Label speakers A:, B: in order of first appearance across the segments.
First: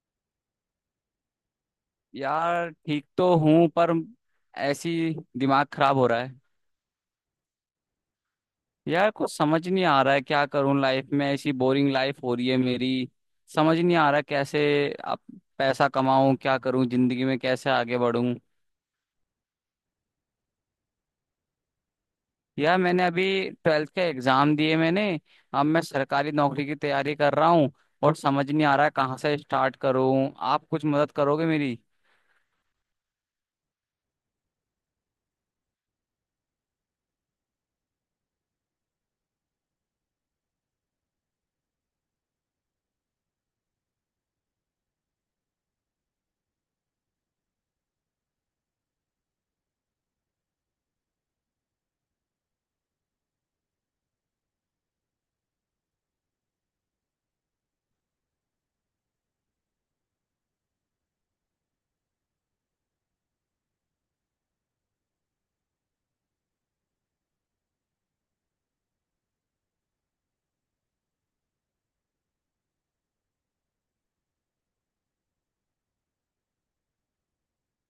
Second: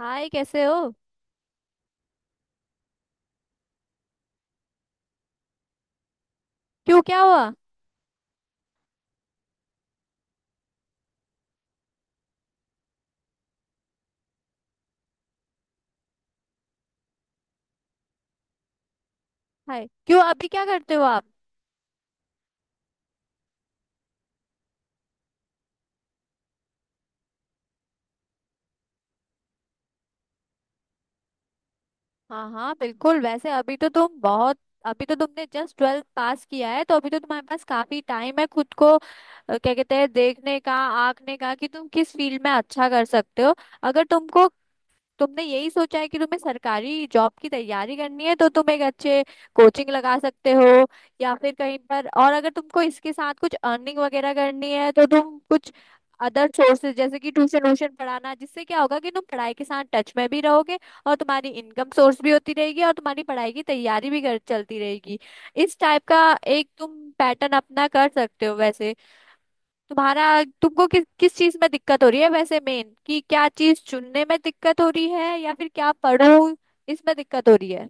A: हाय, कैसे हो।
B: यार ठीक तो हूँ पर ऐसी दिमाग खराब हो रहा है।
A: क्यों, क्या हुआ।
B: यार कुछ समझ नहीं आ रहा है, क्या करूँ लाइफ में। ऐसी बोरिंग लाइफ हो रही है मेरी। समझ नहीं आ रहा कैसे अब पैसा कमाऊँ, क्या करूँ जिंदगी में, कैसे आगे बढ़ूँ।
A: हाय, क्यों अभी क्या करते हो आप।
B: यार मैंने अभी ट्वेल्थ के एग्जाम दिए मैंने। अब मैं सरकारी नौकरी की तैयारी कर रहा हूँ और समझ नहीं आ रहा है कहाँ से स्टार्ट करूँ। आप कुछ मदद करोगे मेरी?
A: हाँ हाँ बिल्कुल। वैसे अभी तो तुम बहुत, अभी तो तुमने जस्ट ट्वेल्थ पास किया है तो अभी तो तुम्हारे पास काफी टाइम है खुद को क्या कहते हैं, देखने का, आंकने का कि तुम किस फील्ड में अच्छा कर सकते हो। अगर तुमको, तुमने यही सोचा है कि तुम्हें सरकारी जॉब की तैयारी करनी है तो तुम एक अच्छे कोचिंग लगा सकते हो या फिर कहीं पर, और अगर तुमको इसके साथ कुछ अर्निंग वगैरह करनी है तो तुम कुछ अदर सोर्सेज जैसे कि ट्यूशन व्यूशन पढ़ाना, जिससे क्या होगा कि तुम पढ़ाई के साथ टच में भी रहोगे और तुम्हारी इनकम सोर्स भी होती रहेगी और तुम्हारी पढ़ाई की तैयारी भी कर, चलती रहेगी। इस टाइप का एक तुम पैटर्न अपना कर सकते हो। वैसे तुम्हारा, तुमको किस किस चीज में दिक्कत हो रही है वैसे, मेन कि क्या चीज चुनने में दिक्कत हो रही है या फिर क्या पढ़ूं इसमें दिक्कत हो रही है।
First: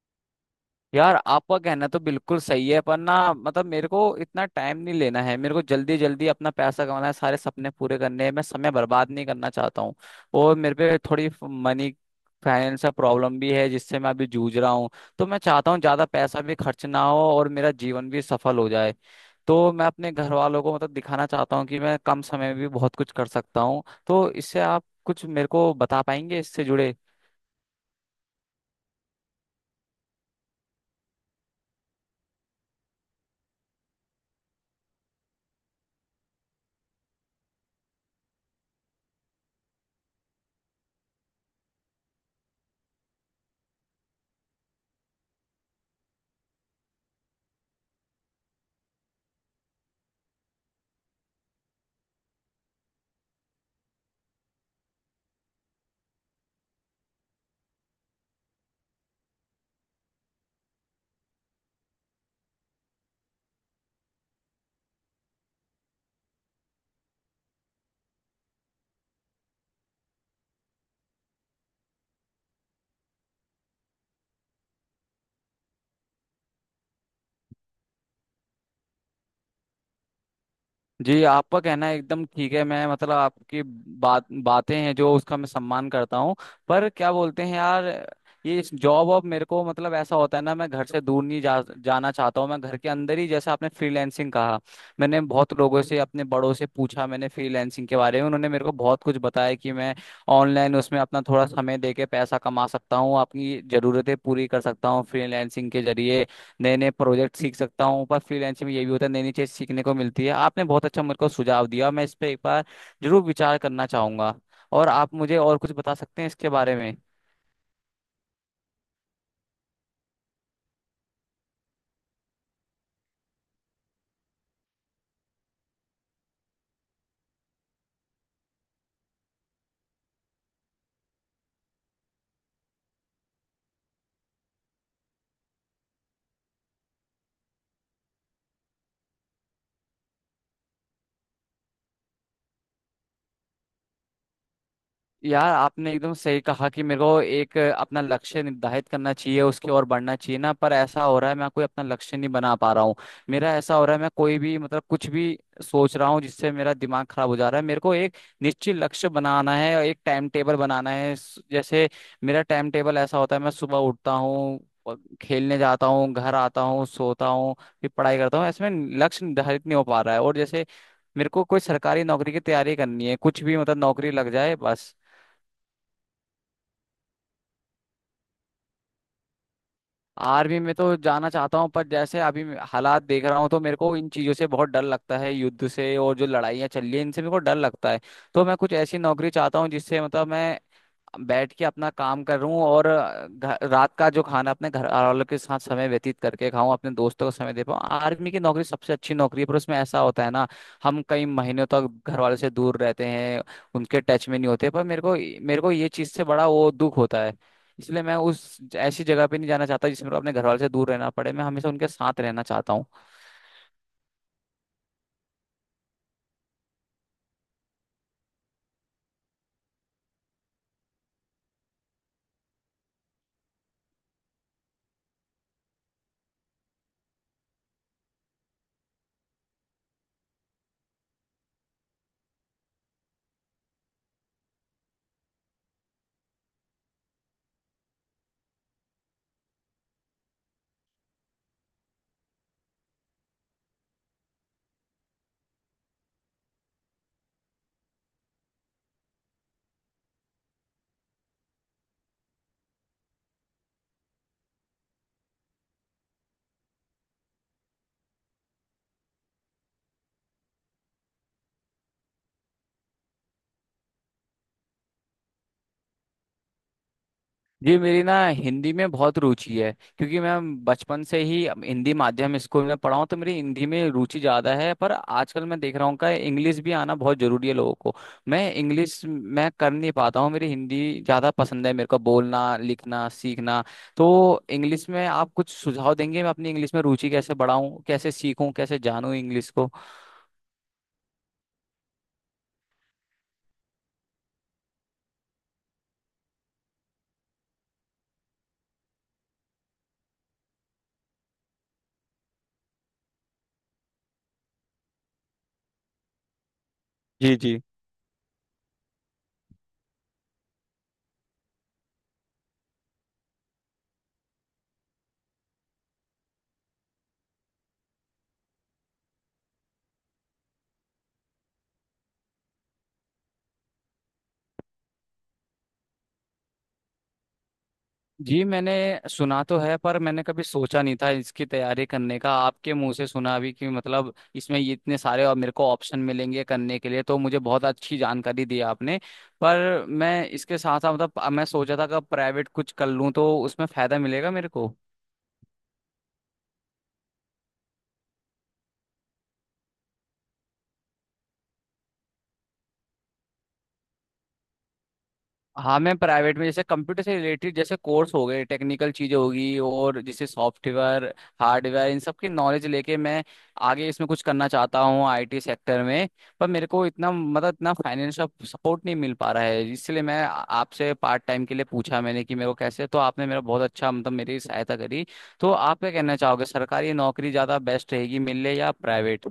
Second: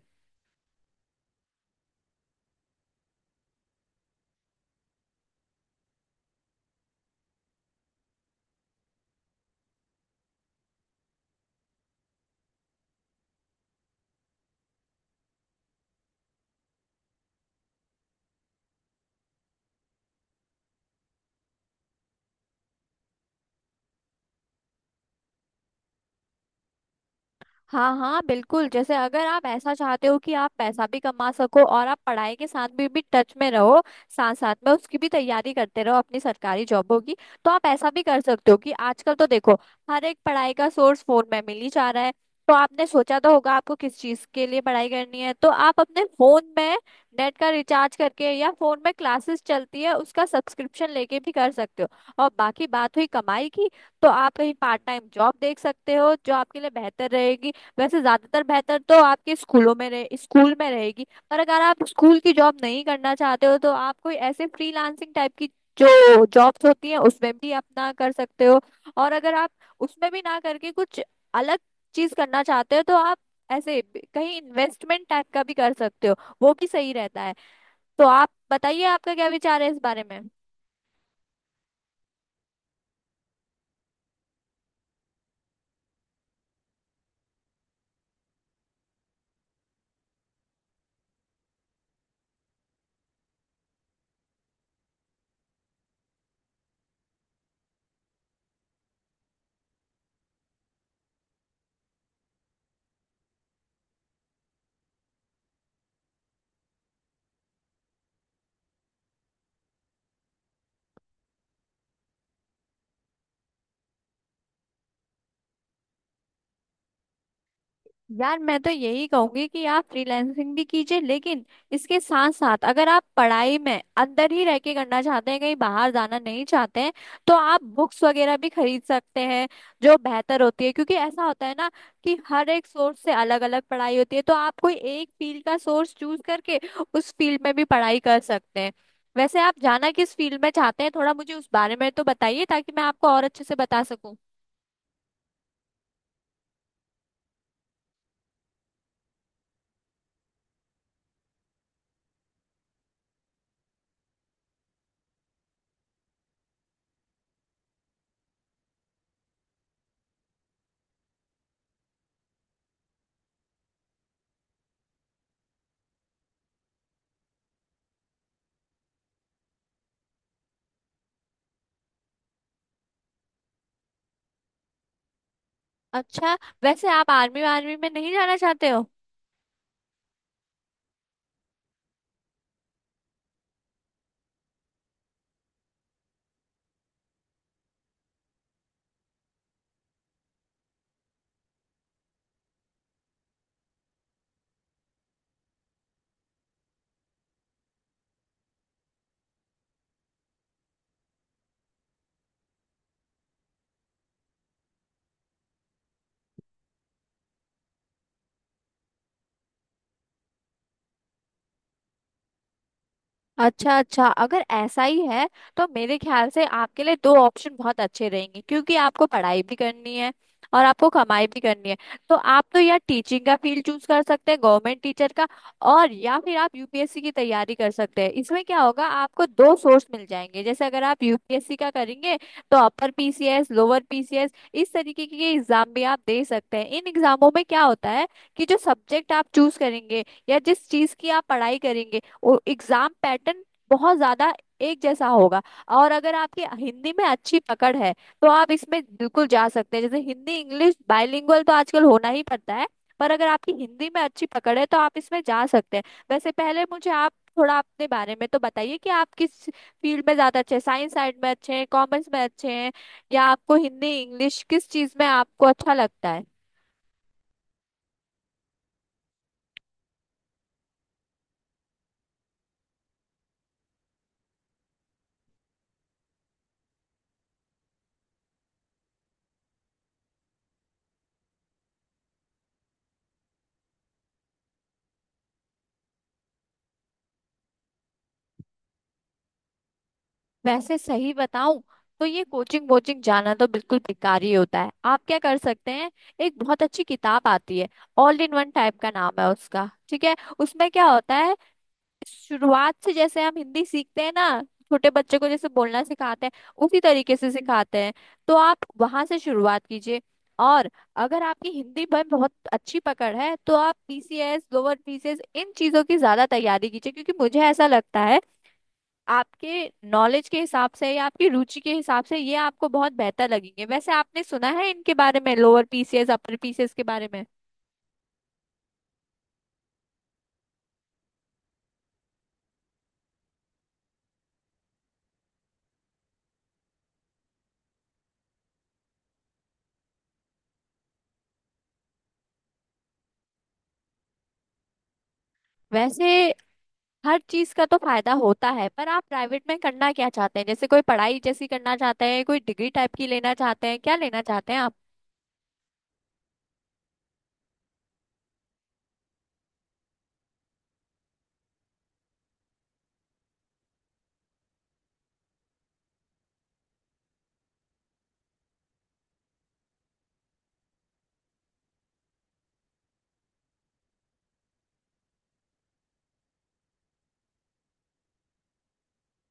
B: यार आपका कहना तो बिल्कुल सही है, पर ना मेरे को इतना टाइम नहीं लेना है। मेरे को जल्दी जल्दी अपना पैसा कमाना है, सारे सपने पूरे करने हैं। मैं समय बर्बाद नहीं करना चाहता हूँ। और मेरे पे थोड़ी मनी फाइनेंस का प्रॉब्लम भी है, जिससे मैं अभी जूझ रहा हूँ। तो मैं चाहता हूँ ज्यादा पैसा भी खर्च ना हो और मेरा जीवन भी सफल हो जाए। तो मैं अपने घर वालों को दिखाना चाहता हूँ कि मैं कम समय में भी बहुत कुछ कर सकता हूँ। तो इससे आप कुछ मेरे को बता पाएंगे इससे जुड़े?
A: हाँ हाँ बिल्कुल, जैसे अगर आप ऐसा चाहते हो कि आप पैसा भी कमा सको और आप पढ़ाई के साथ भी टच में रहो, साथ साथ में उसकी भी तैयारी करते रहो अपनी सरकारी जॉबों की, तो आप ऐसा भी कर सकते हो कि आजकल तो देखो हर एक पढ़ाई का सोर्स फोन में मिल ही जा रहा है। तो आपने सोचा तो होगा आपको किस चीज के लिए पढ़ाई करनी है, तो आप अपने फोन में नेट का रिचार्ज करके, या फोन में क्लासेस चलती है उसका सब्सक्रिप्शन लेके भी कर सकते हो। और बाकी बात हुई कमाई की, तो आप कहीं पार्ट टाइम जॉब देख सकते हो जो आपके लिए बेहतर रहेगी। वैसे ज्यादातर बेहतर तो आपके स्कूलों में रहे, स्कूल में रहेगी, पर अगर आप स्कूल की जॉब नहीं करना चाहते हो तो आप कोई ऐसे फ्रीलांसिंग टाइप की जो जॉब्स होती हैं उसमें भी अपना कर सकते हो। और अगर आप उसमें भी ना करके कुछ अलग चीज करना चाहते हो तो आप ऐसे कहीं इन्वेस्टमेंट टाइप का भी कर सकते हो, वो भी सही रहता है। तो आप बताइए आपका क्या विचार है इस बारे में।
B: जी, आपका कहना एकदम ठीक है। मैं आपकी बातें हैं जो, उसका मैं सम्मान करता हूँ। पर क्या बोलते हैं यार, ये इस जॉब अब मेरे को ऐसा होता है ना, मैं घर से दूर नहीं जा जाना चाहता हूँ। मैं घर के अंदर ही, जैसे आपने फ्रीलैंसिंग कहा। मैंने बहुत लोगों से, अपने बड़ों से पूछा मैंने फ्रीलैंसिंग के बारे में। उन्होंने मेरे को बहुत कुछ बताया कि मैं ऑनलाइन उसमें अपना थोड़ा समय दे के पैसा कमा सकता हूँ, अपनी जरूरतें पूरी कर सकता हूँ फ्रीलैंसिंग के जरिए। नए नए प्रोजेक्ट सीख सकता हूँ। पर फ्रीलैंसिंग में ये भी होता है, नई नई चीज़ सीखने को मिलती है। आपने बहुत अच्छा मेरे को सुझाव दिया, मैं इस पर एक बार जरूर विचार करना चाहूंगा। और आप मुझे और कुछ बता सकते हैं इसके बारे में?
A: यार, मैं तो यही कहूंगी कि आप फ्रीलैंसिंग भी कीजिए, लेकिन इसके साथ साथ, अगर आप पढ़ाई में अंदर ही रह के करना चाहते हैं, कहीं बाहर जाना नहीं चाहते हैं, तो आप बुक्स वगैरह भी खरीद सकते हैं जो बेहतर होती है। क्योंकि ऐसा होता है ना कि हर एक सोर्स से अलग अलग पढ़ाई होती है, तो आप कोई एक फील्ड का सोर्स चूज करके उस फील्ड में भी पढ़ाई कर सकते हैं। वैसे आप जाना किस फील्ड में चाहते हैं, थोड़ा मुझे उस बारे में तो बताइए ताकि मैं आपको और अच्छे से बता सकूं।
B: यार, आपने एकदम सही कहा कि मेरे को एक अपना लक्ष्य निर्धारित करना चाहिए, उसकी ओर बढ़ना चाहिए ना। पर ऐसा हो रहा है मैं कोई अपना लक्ष्य नहीं बना पा रहा हूँ। मेरा ऐसा हो रहा है, मैं कोई भी कुछ भी सोच रहा हूँ, जिससे मेरा दिमाग खराब हो जा रहा है। मेरे को एक निश्चित लक्ष्य बनाना है और एक टाइम टेबल बनाना है। जैसे मेरा टाइम टेबल ऐसा होता है, मैं सुबह उठता हूँ और खेलने जाता हूँ, घर आता हूँ, सोता हूँ, फिर पढ़ाई करता हूँ। ऐसे में लक्ष्य निर्धारित नहीं हो पा रहा है। और जैसे मेरे को कोई सरकारी नौकरी की तैयारी करनी है, कुछ भी नौकरी लग जाए बस।
A: अच्छा, वैसे आप आर्मी आर्मी में नहीं जाना चाहते हो।
B: आर्मी में तो जाना चाहता हूँ, पर जैसे अभी मैं हालात देख रहा हूँ तो मेरे को इन चीजों से बहुत डर लगता है, युद्ध से। और जो लड़ाइयाँ चल रही है इनसे मेरे को डर लगता है। तो मैं कुछ ऐसी नौकरी चाहता हूँ जिससे मैं बैठ के अपना काम कर रहा हूँ और रात का जो खाना अपने घर वालों के साथ समय व्यतीत करके खाऊं, अपने दोस्तों को समय दे पाऊँ। आर्मी की नौकरी सबसे अच्छी नौकरी है, पर उसमें ऐसा होता है ना, हम कई महीनों तक घर वालों से दूर रहते हैं, उनके टच में नहीं होते। पर मेरे को ये चीज़ से बड़ा वो दुख होता है। इसलिए मैं उस ऐसी जगह पे नहीं जाना चाहता जिसमें मेरे को अपने घर वालों से दूर रहना पड़े। मैं हमेशा उनके साथ रहना चाहता हूँ।
A: अच्छा अच्छा, अगर ऐसा ही है तो मेरे ख्याल से आपके लिए दो ऑप्शन बहुत अच्छे रहेंगे, क्योंकि आपको पढ़ाई भी करनी है और आपको कमाई भी करनी है। तो आप तो, या टीचिंग का फील्ड चूज कर सकते हैं, गवर्नमेंट टीचर का, और या फिर आप यूपीएससी की तैयारी कर सकते हैं। इसमें क्या होगा, आपको दो सोर्स मिल जाएंगे। जैसे अगर आप यूपीएससी का करेंगे तो अपर पीसीएस, लोअर पीसीएस, इस तरीके के एग्जाम भी आप दे सकते हैं। इन एग्जामों में क्या होता है कि जो सब्जेक्ट आप चूज करेंगे या जिस चीज की आप पढ़ाई करेंगे और एग्जाम पैटर्न बहुत ज्यादा एक जैसा होगा। और अगर आपकी हिंदी में अच्छी पकड़ है तो आप इसमें बिल्कुल जा सकते हैं। जैसे हिंदी इंग्लिश बाइलिंगुअल तो आजकल होना ही पड़ता है, पर अगर आपकी हिंदी में अच्छी पकड़ है तो आप इसमें जा सकते हैं। वैसे पहले मुझे आप थोड़ा अपने बारे में तो बताइए कि आप किस फील्ड में ज्यादा अच्छे हैं, साइंस साइड में अच्छे हैं, कॉमर्स में अच्छे हैं, या आपको हिंदी इंग्लिश, किस चीज में आपको अच्छा लगता है।
B: जी, मेरी ना हिंदी में बहुत रुचि है, क्योंकि मैं बचपन से ही हिंदी माध्यम स्कूल में पढ़ा हूँ। तो मेरी हिंदी में रुचि ज़्यादा है। पर आजकल मैं देख रहा हूँ कि इंग्लिश भी आना बहुत ज़रूरी है लोगों को। मैं इंग्लिश मैं कर नहीं पाता हूँ। मेरी हिंदी ज़्यादा पसंद है मेरे को, बोलना, लिखना, सीखना। तो इंग्लिश में आप कुछ सुझाव देंगे मैं अपनी इंग्लिश में रुचि कैसे बढ़ाऊँ, कैसे सीखूँ, कैसे जानूँ इंग्लिश को?
A: वैसे सही बताऊं तो ये कोचिंग वोचिंग जाना तो बिल्कुल बेकार ही होता है। आप क्या कर सकते हैं, एक बहुत अच्छी किताब आती है, ऑल इन वन टाइप का नाम है उसका, ठीक है। उसमें क्या होता है, शुरुआत से जैसे हम हिंदी सीखते हैं ना, छोटे बच्चे को जैसे बोलना सिखाते हैं उसी तरीके से
B: जी जी।
A: सिखाते हैं। तो आप वहां से शुरुआत कीजिए। और अगर आपकी हिंदी में बहुत अच्छी पकड़ है तो आप पीसीएस, लोअर पीसीएस, इन चीजों की ज्यादा तैयारी कीजिए, क्योंकि मुझे ऐसा लगता है आपके नॉलेज के हिसाब से या आपकी रुचि के हिसाब से ये आपको बहुत बेहतर लगेंगे। वैसे आपने सुना है इनके बारे में, लोअर पीसीएस अपर पीसीएस के बारे में।
B: जी, मैंने सुना तो है, पर मैंने कभी सोचा नहीं था इसकी तैयारी करने का। आपके मुंह से सुना अभी कि इसमें ये इतने सारे और मेरे को ऑप्शन मिलेंगे करने के लिए। तो मुझे बहुत अच्छी जानकारी दी आपने। पर मैं इसके साथ साथ मैं सोचा था कि प्राइवेट कुछ कर लूँ तो उसमें फायदा मिलेगा मेरे को।
A: वैसे हर चीज का तो फायदा होता है, पर आप प्राइवेट में करना क्या चाहते हैं, जैसे कोई पढ़ाई जैसी करना चाहते हैं, कोई डिग्री टाइप की लेना चाहते हैं, क्या लेना चाहते हैं आप।
B: हाँ, मैं प्राइवेट में जैसे कंप्यूटर से रिलेटेड जैसे कोर्स हो गए, टेक्निकल चीजें होगी और जैसे सॉफ्टवेयर, हार्डवेयर, इन सब की नॉलेज लेके मैं आगे इसमें कुछ करना चाहता हूँ, आईटी सेक्टर में। पर मेरे को इतना इतना फाइनेंशियल सपोर्ट नहीं मिल पा रहा है। इसलिए मैं आपसे पार्ट टाइम के लिए पूछा मैंने कि मेरे को कैसे। तो आपने मेरा बहुत अच्छा मेरी सहायता करी। तो आप क्या कहना चाहोगे, सरकारी नौकरी ज़्यादा बेस्ट रहेगी मिलने या प्राइवेट?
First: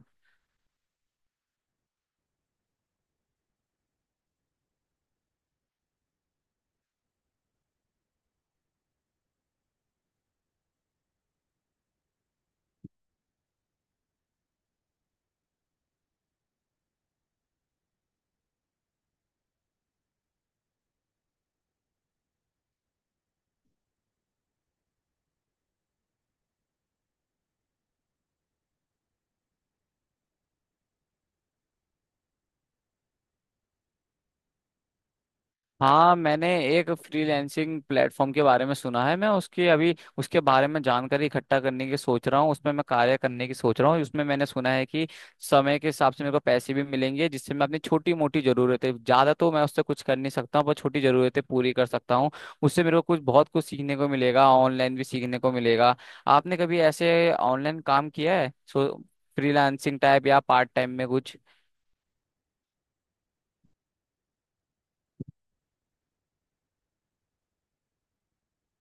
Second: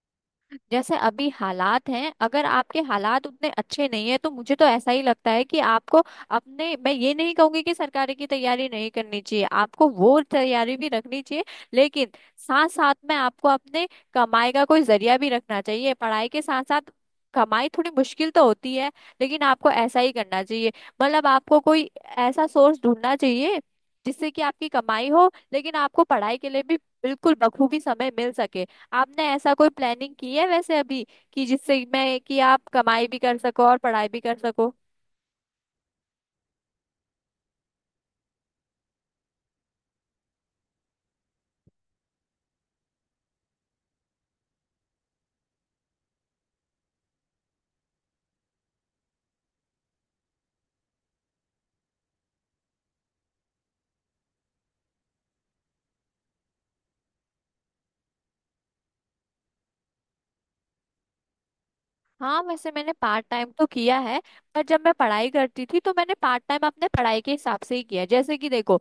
A: जैसे अभी हालात हैं, अगर आपके हालात उतने अच्छे नहीं है, तो मुझे तो ऐसा ही लगता है कि आपको अपने, मैं ये नहीं कहूंगी कि सरकारी की तैयारी नहीं करनी चाहिए, आपको वो तैयारी भी रखनी चाहिए, लेकिन साथ साथ में आपको अपने कमाई का कोई जरिया भी रखना चाहिए, पढ़ाई के साथ साथ। कमाई थोड़ी मुश्किल तो होती है, लेकिन आपको ऐसा ही करना चाहिए। मतलब आपको कोई ऐसा सोर्स ढूंढना चाहिए जिससे कि आपकी कमाई हो, लेकिन आपको पढ़ाई के लिए भी बिल्कुल बखूबी समय मिल सके। आपने ऐसा कोई प्लानिंग की है वैसे अभी, कि जिससे मैं, कि आप कमाई भी कर सको और पढ़ाई भी कर सको।
B: हाँ, मैंने एक फ्रीलैंसिंग प्लेटफॉर्म के बारे में सुना है। मैं उसके अभी उसके बारे में जानकारी इकट्ठा करने की सोच रहा हूँ। उसमें मैं कार्य करने की सोच रहा हूँ। उसमें मैंने सुना है कि समय के हिसाब से मेरे को पैसे भी मिलेंगे, जिससे मैं अपनी छोटी मोटी ज़रूरतें, ज़्यादा तो मैं उससे कुछ कर नहीं सकता हूँ, पर छोटी ज़रूरतें पूरी कर सकता हूँ। उससे मेरे को कुछ बहुत कुछ सीखने को मिलेगा, ऑनलाइन भी सीखने को मिलेगा। आपने कभी ऐसे ऑनलाइन काम किया है, सो फ्रीलांसिंग टाइप या पार्ट टाइम में कुछ?
A: हाँ वैसे मैंने पार्ट टाइम तो किया है, पर जब मैं पढ़ाई करती थी तो मैंने पार्ट टाइम अपने पढ़ाई के हिसाब से ही किया। जैसे कि देखो,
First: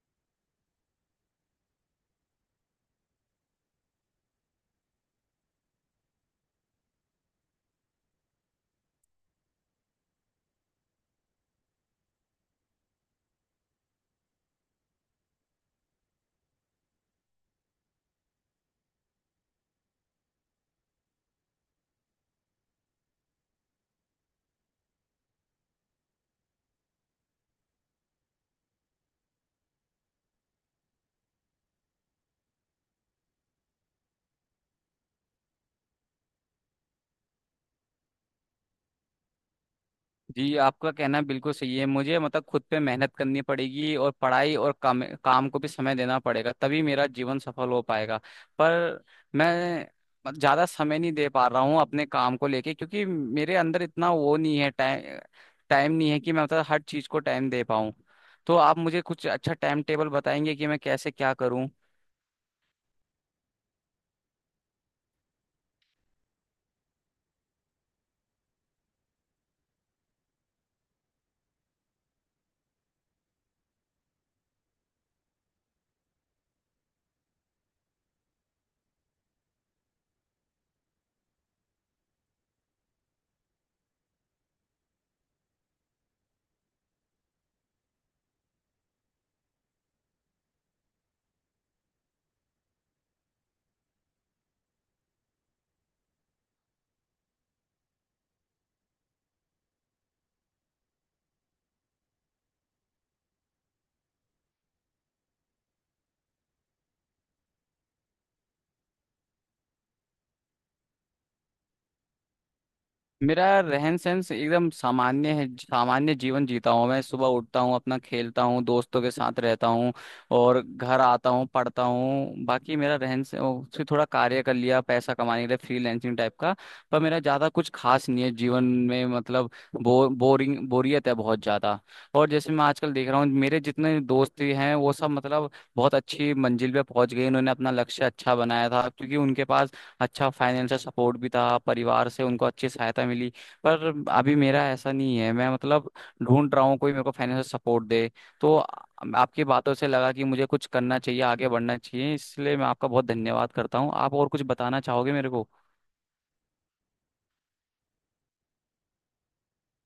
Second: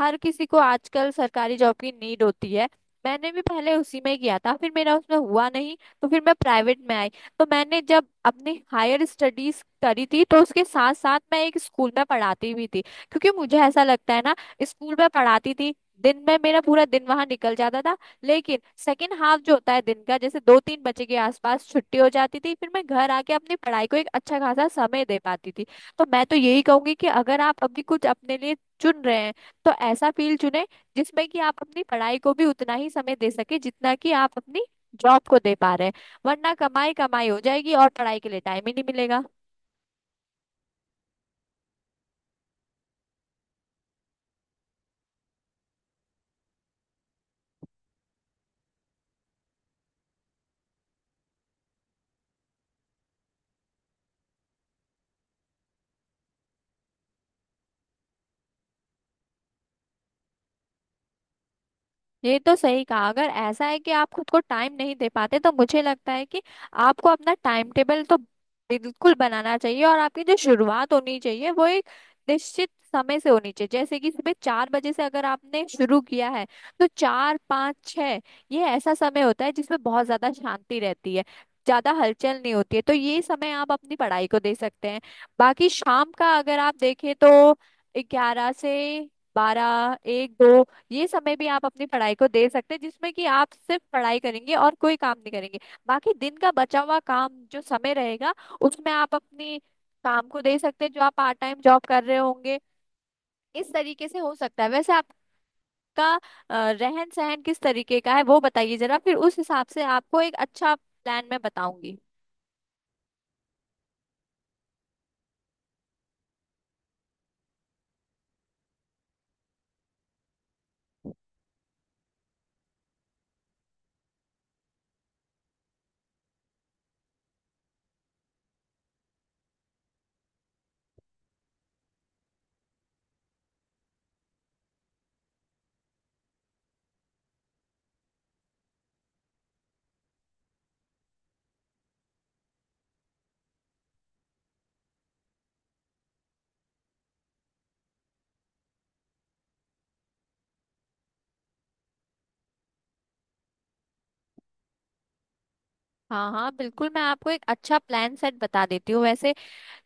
A: हर किसी को आजकल सरकारी जॉब की नीड होती है, मैंने भी पहले उसी में किया था, फिर मेरा उसमें हुआ नहीं, तो फिर मैं प्राइवेट में आई। तो मैंने जब अपनी हायर स्टडीज करी थी तो उसके साथ साथ मैं एक स्कूल में पढ़ाती भी थी, क्योंकि मुझे ऐसा लगता है ना। स्कूल में पढ़ाती थी, दिन में मेरा पूरा दिन वहां निकल जाता था, लेकिन सेकेंड हाफ जो होता है दिन का, जैसे 2 3 बजे के आसपास छुट्टी हो जाती थी, फिर मैं घर आके अपनी पढ़ाई को एक अच्छा खासा समय दे पाती थी। तो मैं तो यही कहूंगी कि अगर आप अभी कुछ अपने लिए चुन रहे हैं तो ऐसा फील्ड चुने जिसमें कि आप अपनी पढ़ाई को भी उतना ही समय दे सके जितना कि आप अपनी जॉब को दे पा रहे हैं, वरना कमाई कमाई हो जाएगी और पढ़ाई के लिए टाइम ही नहीं मिलेगा।
B: जी, आपका कहना बिल्कुल सही है। मुझे खुद पे मेहनत करनी पड़ेगी और पढ़ाई और काम काम को भी समय देना पड़ेगा, तभी मेरा जीवन सफल हो पाएगा। पर मैं ज़्यादा समय नहीं दे पा रहा हूँ अपने काम को लेके, क्योंकि मेरे अंदर इतना वो नहीं है, टाइम। नहीं है कि मैं हर चीज़ को टाइम दे पाऊँ। तो आप मुझे कुछ अच्छा टाइम टेबल बताएंगे कि मैं कैसे क्या करूँ?
A: ये तो सही कहा, अगर ऐसा है कि आप खुद को टाइम नहीं दे पाते तो मुझे लगता है कि आपको अपना टाइम टेबल तो बिल्कुल बनाना चाहिए, और आपकी जो शुरुआत होनी चाहिए वो एक निश्चित समय से होनी चाहिए। जैसे कि सुबह 4 बजे से अगर आपने शुरू किया है, तो 4 5 6, ये ऐसा समय होता है जिसमें बहुत ज्यादा शांति रहती है, ज्यादा हलचल नहीं होती है, तो ये समय आप अपनी पढ़ाई को दे सकते हैं। बाकी शाम का अगर आप देखें तो 11 से 12 1 2 ये समय भी आप अपनी पढ़ाई को दे सकते हैं जिसमें कि आप सिर्फ पढ़ाई करेंगे और कोई काम नहीं करेंगे। बाकी दिन का बचा हुआ काम, जो समय रहेगा, उसमें आप अपनी काम को दे सकते हैं जो आप पार्ट टाइम जॉब कर रहे होंगे। इस तरीके से हो सकता है। वैसे आपका रहन सहन किस तरीके का है वो बताइए जरा, फिर उस हिसाब से आपको एक अच्छा प्लान मैं बताऊंगी।
B: मेरा रहन सहन एकदम सामान्य है, सामान्य जीवन जीता हूँ। मैं सुबह उठता हूँ, अपना खेलता हूँ दोस्तों के साथ, रहता हूँ और घर आता हूँ, पढ़ता हूँ। बाकी मेरा रहन सहन से थोड़ा कार्य कर लिया पैसा कमाने के लिए, फ्रीलैंसिंग टाइप का। पर मेरा ज़्यादा कुछ खास नहीं है जीवन में, बोरिंग बोरियत है बहुत ज़्यादा। और जैसे मैं आजकल देख रहा हूँ मेरे जितने दोस्त भी हैं वो सब बहुत अच्छी मंजिल पे पहुंच गए। उन्होंने अपना लक्ष्य अच्छा बनाया था, क्योंकि उनके पास अच्छा फाइनेंशियल सपोर्ट भी था, परिवार से उनको अच्छी सहायता मिली। पर अभी मेरा ऐसा नहीं है। मैं ढूंढ रहा हूँ कोई मेरे को फाइनेंशियल सपोर्ट दे। तो आपकी बातों से लगा कि मुझे कुछ करना चाहिए, आगे बढ़ना चाहिए। इसलिए मैं आपका बहुत धन्यवाद करता हूँ। आप और कुछ बताना चाहोगे मेरे को?
A: हाँ हाँ बिल्कुल, मैं आपको एक अच्छा प्लान सेट बता देती हूँ। वैसे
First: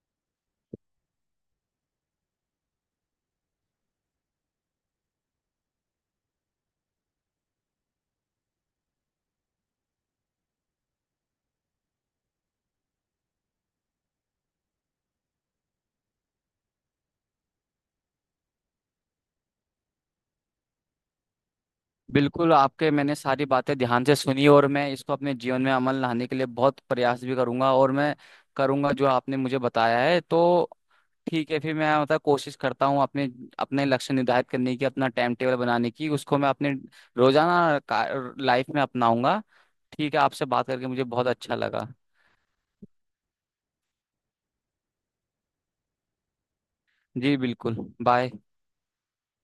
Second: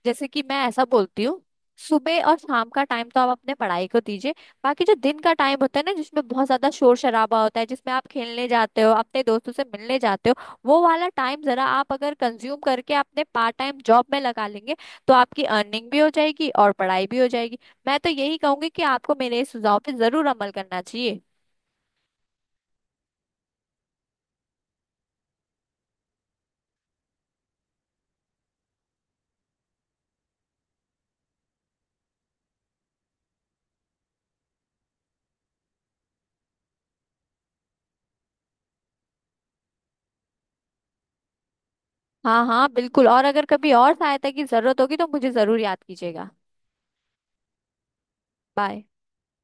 A: जैसे कि मैं ऐसा बोलती हूँ, सुबह और शाम का टाइम तो आप अपने पढ़ाई को दीजिए, बाकी जो दिन का टाइम होता है ना जिसमें बहुत ज्यादा शोर शराबा होता है, जिसमें आप खेलने जाते हो, अपने दोस्तों से मिलने जाते हो, वो वाला टाइम जरा आप अगर कंज्यूम करके अपने पार्ट टाइम जॉब में लगा लेंगे, तो आपकी अर्निंग भी हो जाएगी और पढ़ाई भी हो जाएगी। मैं तो यही कहूंगी कि आपको मेरे इस सुझाव पे जरूर अमल करना चाहिए।
B: बिल्कुल, आपके, मैंने सारी बातें ध्यान से सुनी और मैं इसको अपने जीवन में अमल लाने के लिए बहुत प्रयास भी करूंगा। और मैं करूंगा जो आपने मुझे बताया है। तो ठीक है, फिर मैं कोशिश करता हूँ अपने अपने लक्ष्य निर्धारित करने की, अपना टाइम टेबल बनाने की, उसको मैं अपने रोजाना लाइफ में अपनाऊंगा। ठीक है, आपसे बात करके मुझे बहुत अच्छा लगा।
A: हाँ हाँ बिल्कुल, और अगर कभी और सहायता की जरूरत होगी तो मुझे जरूर याद कीजिएगा।
B: जी बिल्कुल। बाय।
A: बाय।